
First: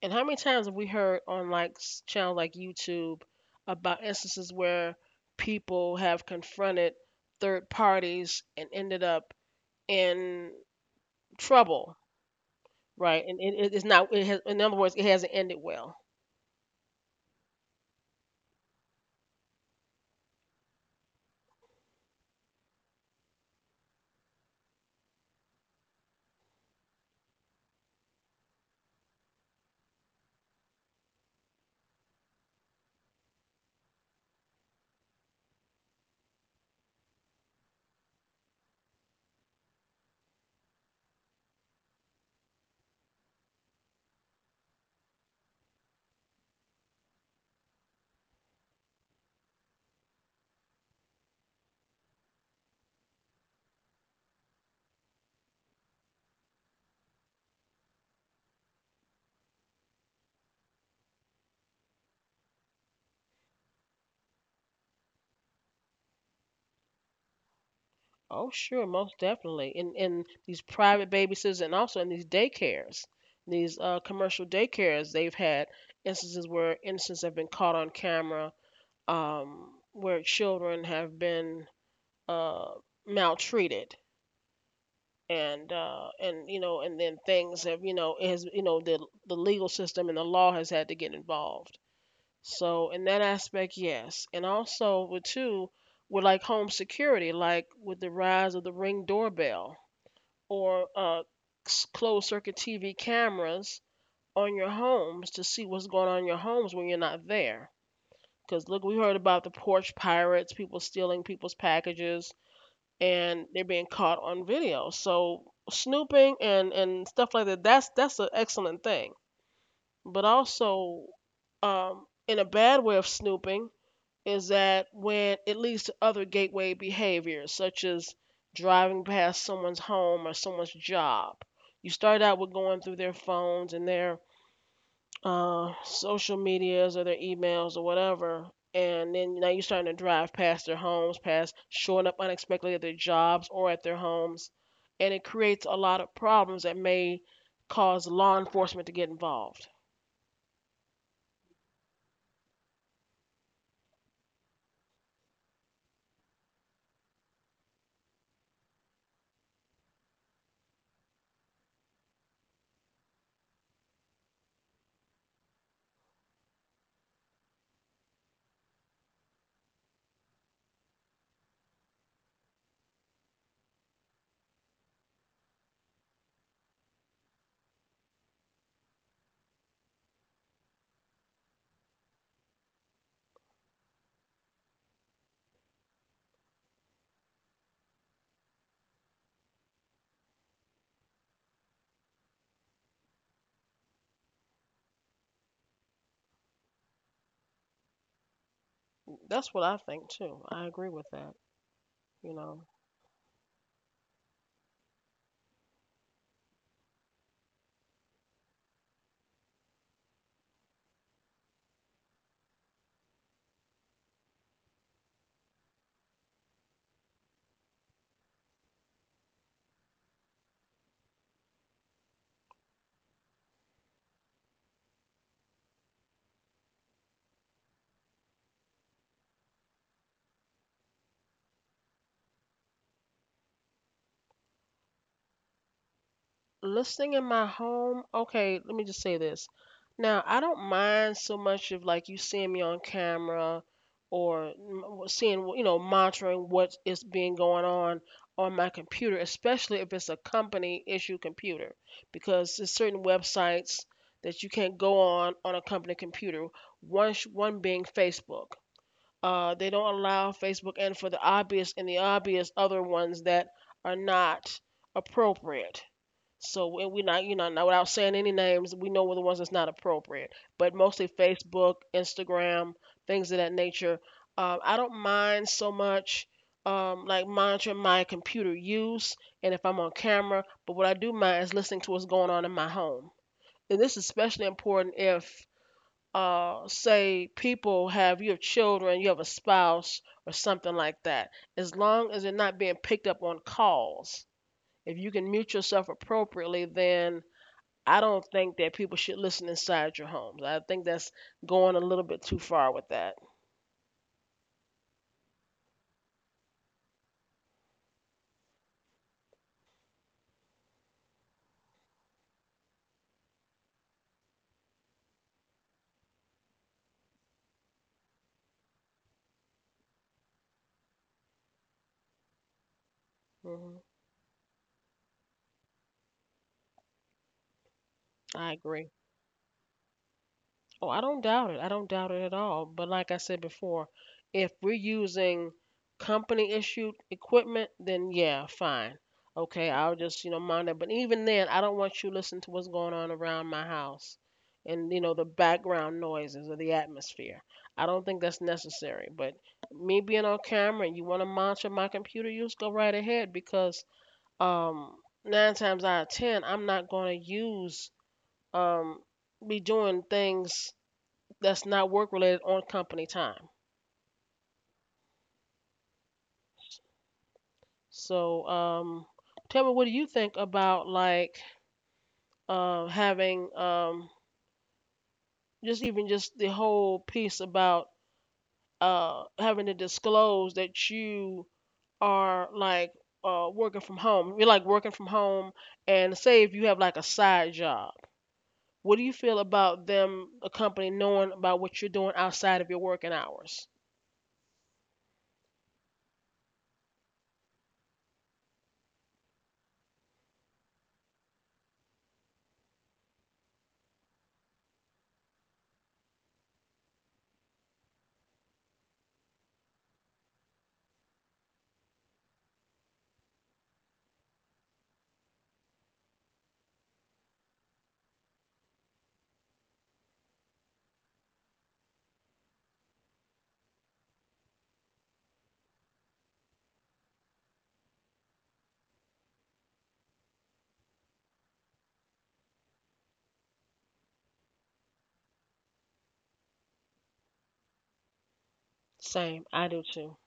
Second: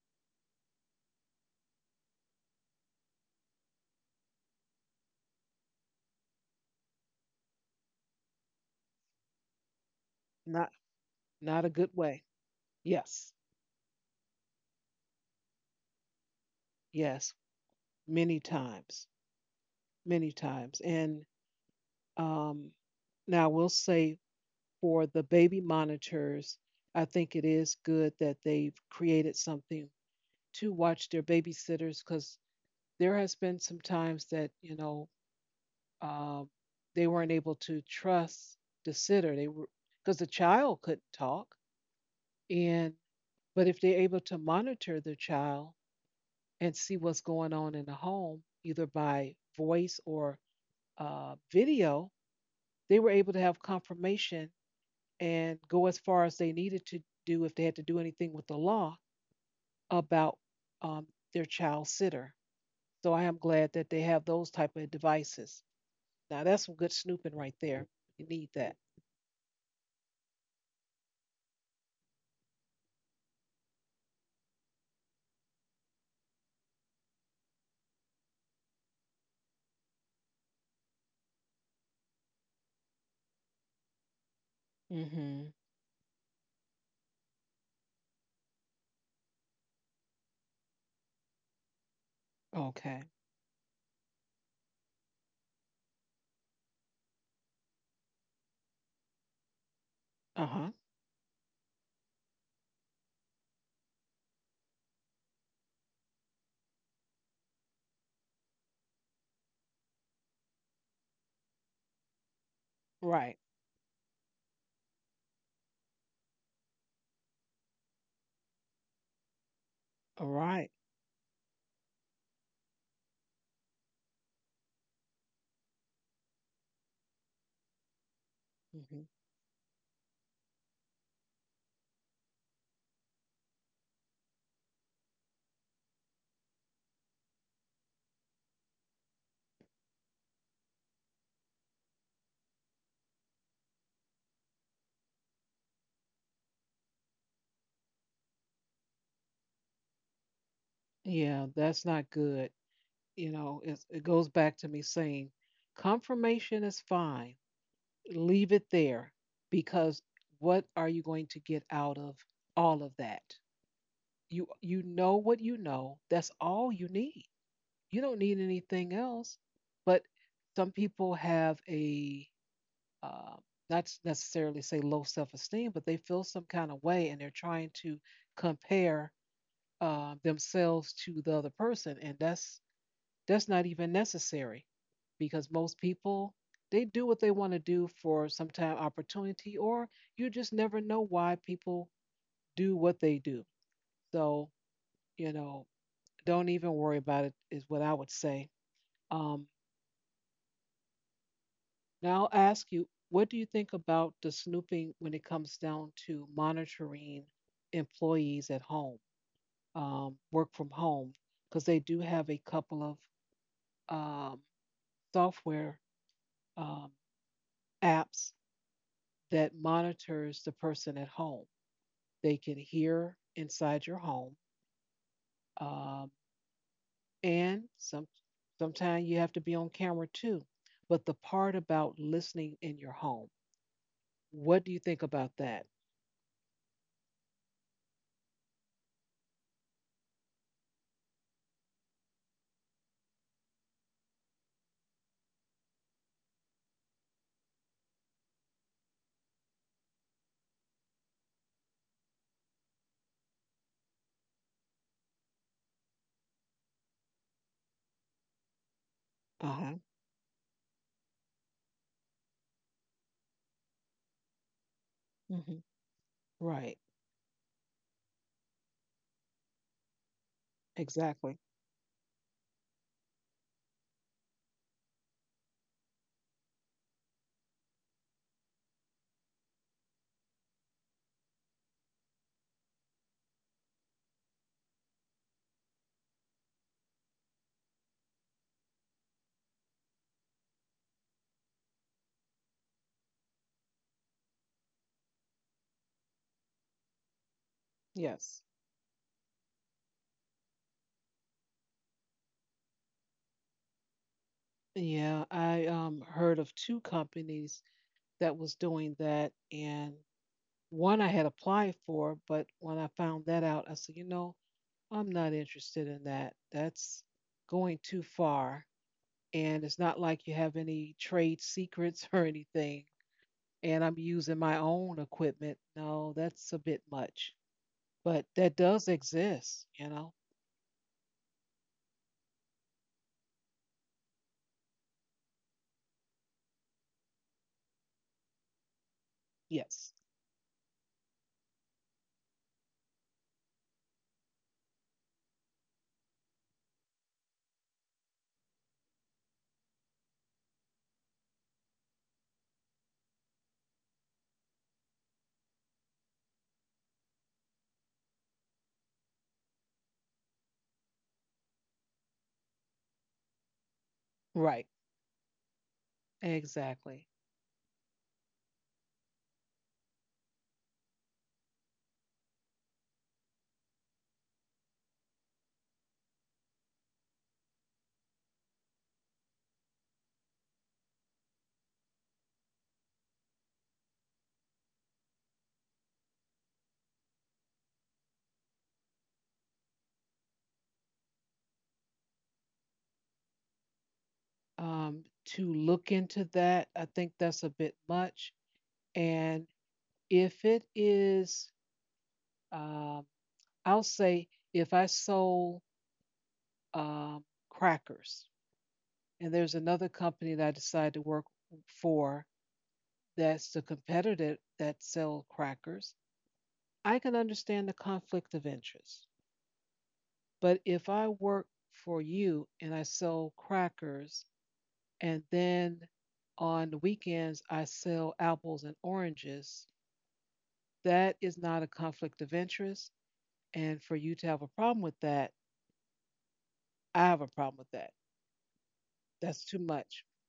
And how many times have we heard on like channels like YouTube about instances where people have confronted third parties and ended up in Not not a good trouble, way. Yes. right? And it, it's not. It has, in other words, it hasn't ended well. Yes. Many times. Many times. And um now I will say for the baby monitors, I think it is good that they've created something to watch their babysitters because there has been some times that, um, they weren't able to trust the sitter. They were because the child couldn't talk, and but if they're able to monitor the child and see what's going on in the home, either by voice or video, they were able to have confirmation and go as far as they needed to do if they had to do anything with the law about um, their child sitter. So I am glad that they have those type of devices. Now that's some good snooping right there. You need that. Oh, sure, most definitely. In these private babysitters and also in these daycares, these commercial daycares, they've had instances where instances have been caught on camera, where children have been uh, maltreated. Mm-hmm. And you know, and then things have, you know, it has, you know, the legal system and the law has had to get involved. Okay. So in that aspect, yes, and also with too, with like home security, like with the rise of the ring doorbell Uh huh. or closed circuit TV cameras on your homes to see what's going on in your homes when you're not there. Because look, we heard about the porch pirates, people stealing people's packages, Right. and they're being caught on video. So snooping and stuff like that, that's an excellent thing. All But right. also, in a bad way of snooping, is that when it leads to other gateway behaviors, such as Mm-hmm. driving past someone's home or someone's job. You start out with going through their phones and their social medias or their emails or whatever, and then now you're starting to drive past their homes, past showing up unexpectedly at their jobs or at their homes, and it creates a lot of problems that may cause law enforcement to get involved. Yeah, that's not good. You know, it goes back to me saying confirmation is fine. Leave it there because what are you going to get out of all of that? You know what you know. That's all you need. You don't need anything else. But some people have a uh, not necessarily say low self esteem, but they feel some kind of way and they're trying to compare themselves to the other person, and that's not even necessary because most people they do what they want to do for some time opportunity, or you just never know why people do what they do. So you know, don't even worry about it is what I would say. Um, That's what I think too. I agree with that, Now I'll you ask know. you, what do you think about the snooping when it comes down to monitoring employees at home, work from home? Because they do have a couple of software um, apps that monitors the person at home. They can hear inside your home, um, and sometimes you have to be on camera too. But the part about listening in your home, what do you think about that? Listening in my home, okay, let me just say this. Now, I don't mind so much of like you seeing me on camera or seeing, you know, monitoring what is being going on my computer, especially if it's a company issue computer, because there's certain websites that you can't go on a company computer, one, one being Facebook. Uh They huh. don't allow Facebook and for the obvious and the obvious other ones that are not Hmm. appropriate. So Right. We're not, not without saying any names, we know we're the ones that's not appropriate. But mostly Exactly. Facebook, Instagram, things of that nature. I don't mind so much like monitoring my computer use and if I'm on camera, but what I do mind is listening to what's going on in my home. And this is especially important if, say, people have you have children, you have a spouse, or something like that. As long as they're not being picked up on calls, if you can mute yourself appropriately, then I don't Yes. think that people should listen inside your homes. I think that's going a little bit too far with that. Yeah, I heard of two companies that was doing that, and one I had applied for, but when I found that out, I said, I'm not interested in that. That's going too far. And it's not like you have any trade secrets or anything. And Hmm. I'm using my own equipment. No, that's a bit much. But that I does agree. exist, you know? Oh, I don't doubt it. I don't doubt it at all. But like I said before, if we're using company issued equipment, then yeah, fine. Okay, Yes. I'll just mind it. But even then, I don't want you listening to what's going on around my house and the background noises or the atmosphere. I don't think that's necessary. But me being on camera and you want to monitor my computer use, go right ahead because um, nine times out of ten, I'm not going to um, be doing things that's not work related on company time. Right. Exactly. So, tell me, what do you think about like having just even just the whole piece about having to disclose that you are like working from home? You're like working from home, and say if you have like a side job, what do you feel about them, a company knowing about what you're doing outside of your working hours? To look into that, I think that's a bit much. And if it is, um, I'll say if I sold um, crackers and there's another company that I decided to work for that's the competitor that sells crackers, I can understand the conflict of interest. But if I work for you and I sell crackers and then on the weekends I sell apples and oranges, that is not a conflict of interest. And for you to have a problem with that, I have a problem with that. That's Same, too I do much. too.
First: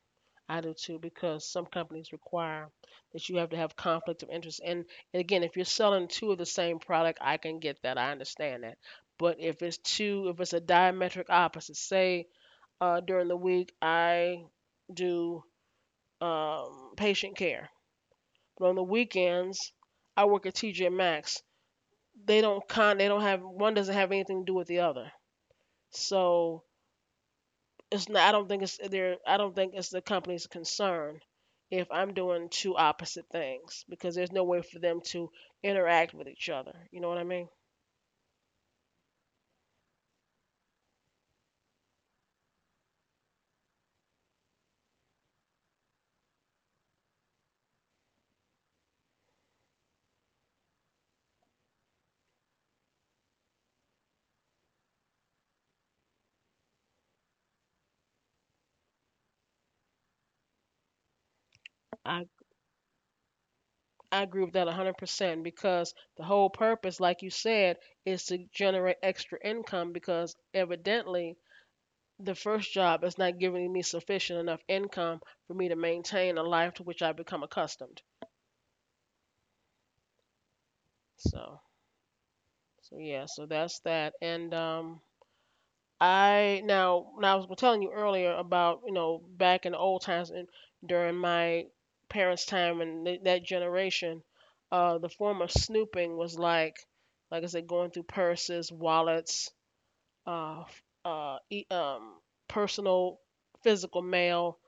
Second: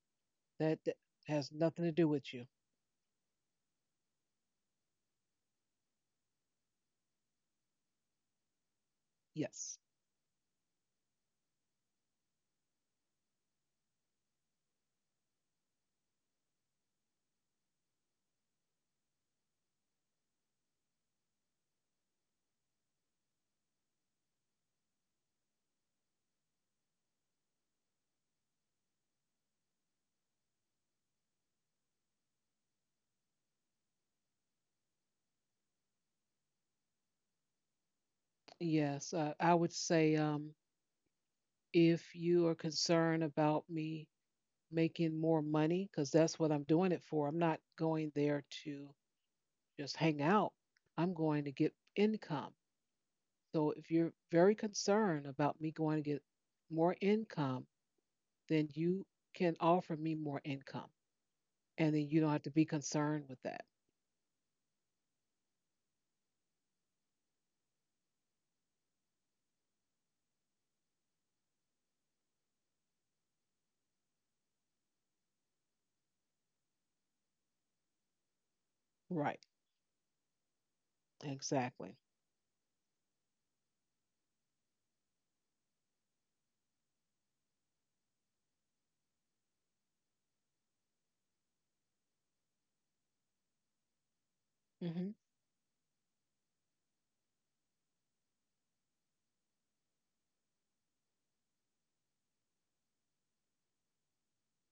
I do That, too, that because has some nothing to do companies with you. require that you have to have conflict of interest. And again, if you're selling two of the same product, I can get that. I understand that. But if Yes. it's two, if it's a diametric opposite, say during the week I do patient care, but on the weekends I work at TJ Maxx. They don't con. They don't have, one doesn't have anything to do with the other. So it's not, I don't think it's there. I don't think it's the company's concern if I'm doing two opposite things because there's no way for them to interact with each other. You know what I mean? Yes. I would say if you are concerned about me making more money, because that's what I'm doing it for, I'm not going there to just hang out. I'm going to get income. So if you're very concerned about me going to get more income, then you can offer me more income. And then you don't I have to be concerned with that. I agree with that 100% because the whole purpose, like you said, is to generate extra income because evidently the first job is not giving me sufficient enough income for me to maintain a life to which I've become accustomed. Right. So Exactly. so yeah, so that's that. And I now now I was telling you earlier about back in the old times and during my parents' time and that generation. Mm-hmm. The form of snooping was like I said: going through purses, wallets, uh, f- uh, e- um, personal physical mail,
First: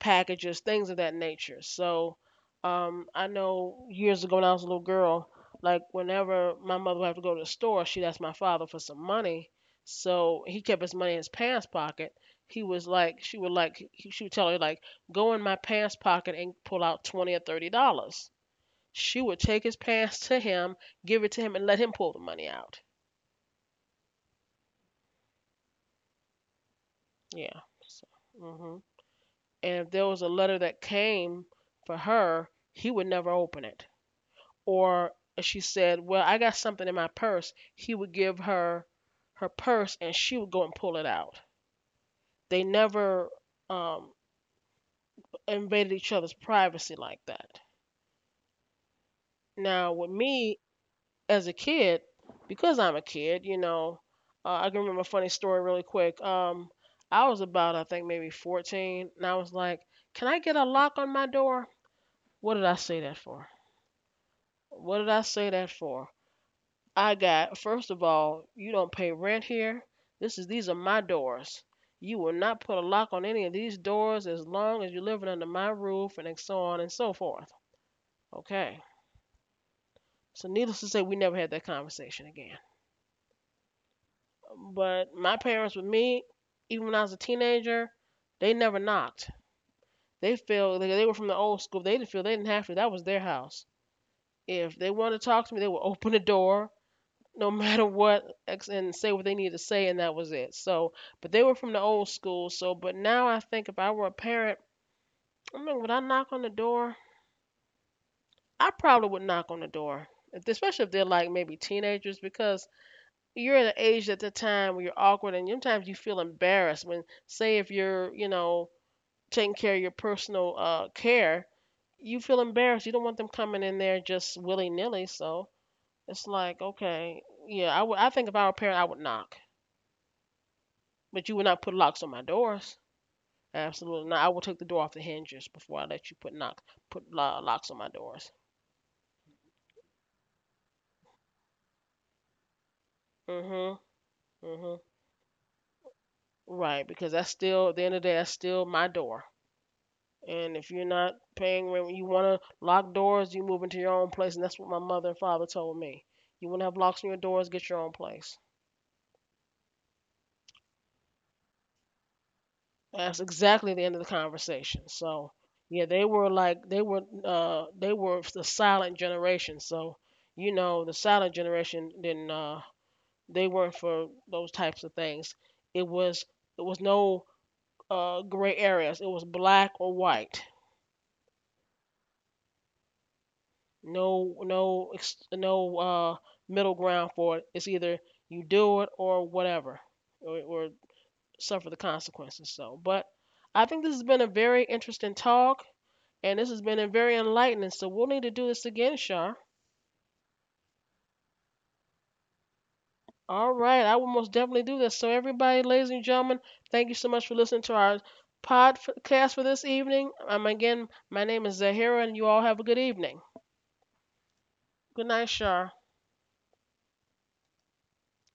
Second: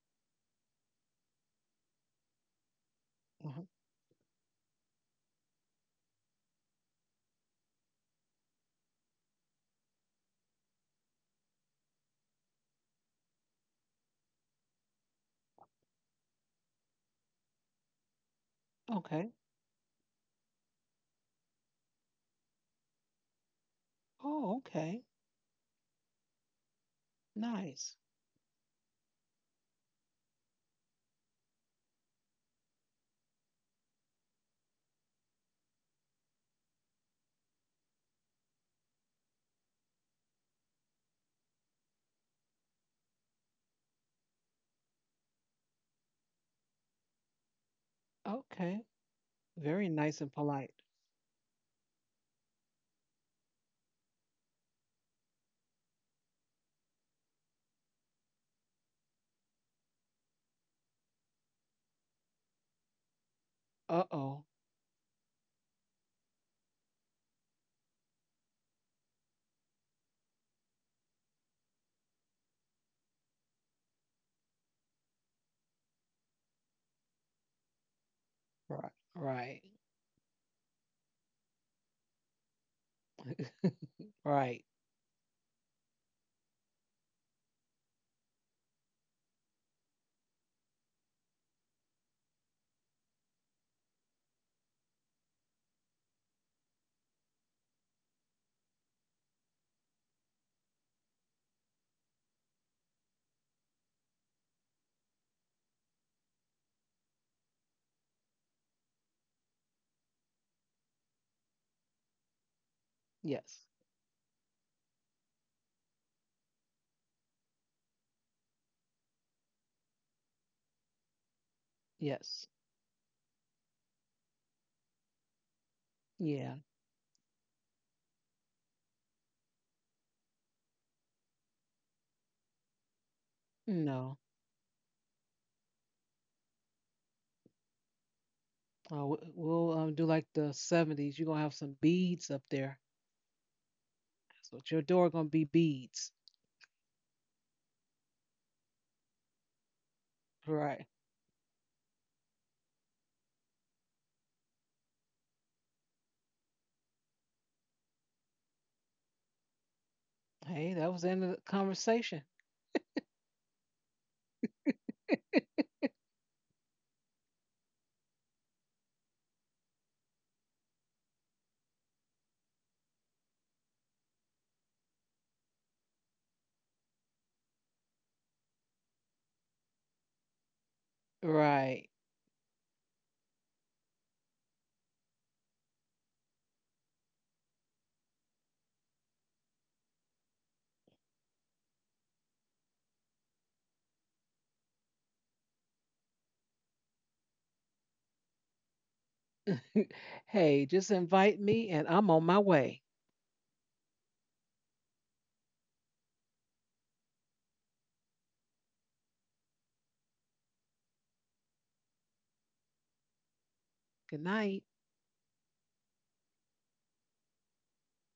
packages, things of that nature. So I know years ago when I was a little girl, like whenever my mother would have to go to the store, she'd ask my father for some money. So he kept his money in his pants pocket. He was like, she would like, he, she would tell her like, go in my pants pocket and pull out $20 or $30. She Okay. would take his pants to him, give it to him, and let him pull the money out. Oh, okay. Yeah. Nice. So, hmm and if there was a letter that came for her, he would never open it, or she said, "Well, I got something in my purse," he would give her her purse, and she would go and pull it out. They never um, invaded each other's privacy like that. Okay. Very Now, with nice and me polite. as a kid, because I'm a kid, I can remember a funny story really quick. I was about, I think, maybe 14, and I was like, "Can I get a lock on my door?" What did I say that for? Uh-oh. What did I say that for? I got, first of all, you don't pay rent here. This is these are my doors. You will not put a lock on any of these doors as long as you're living under my roof, and so on and so forth. Okay. Right. Right. So needless to say, we never had that conversation again. Right. But my parents with me, even when I was a teenager, they never knocked. They were from the old school. They didn't have to. That was their house. If they wanted to talk to me, they would open the door no matter what and say what they needed to say, and that was it. So but they were from the old school. So but now I think if I were a parent, I mean, would I knock on the door? I probably would knock on the door if, especially if they're like maybe teenagers, because you're at Yes. an age at the time where you're awkward and sometimes you feel embarrassed when, say, if you're taking care of your personal care, you feel Yes. embarrassed, you don't want them coming in there just willy-nilly. So it's Yeah. like, okay, yeah, I would, I think if I were a parent I would knock. But you would not put locks on my doors. Absolutely not. No. I will take the door off the hinges before I let you put locks on my doors. We'll do like the 70s. You're going to have some beads up there. Mhm. That's what Mhm. your door going to be beads. Right, because that's still, at the end of the day, that's still my door. And if you're Right. not paying rent, you want to lock doors, you move into your own place, and that's what my mother and father told me. You want to have locks on your doors, get your own place. Hey, that was the end of the conversation. That's exactly the end of the conversation. So, yeah, they were the silent generation. So, you know, the silent generation didn't, they were not for those types of things. It was, it was no gray areas. It was black or white. Right. No no no middle ground for it. It's either you do it or whatever, or suffer the consequences. So, but I think this has been a very interesting talk, and this has been a very enlightening. So we'll need to do this again, Shar. Hey, just invite me and I'm on my way. All right, I will most definitely do this. So, everybody, ladies and gentlemen, thank you so much for listening to our podcast for this evening. Again, my name is Zahira, and you all have a good evening. Good night. Good night, Shar.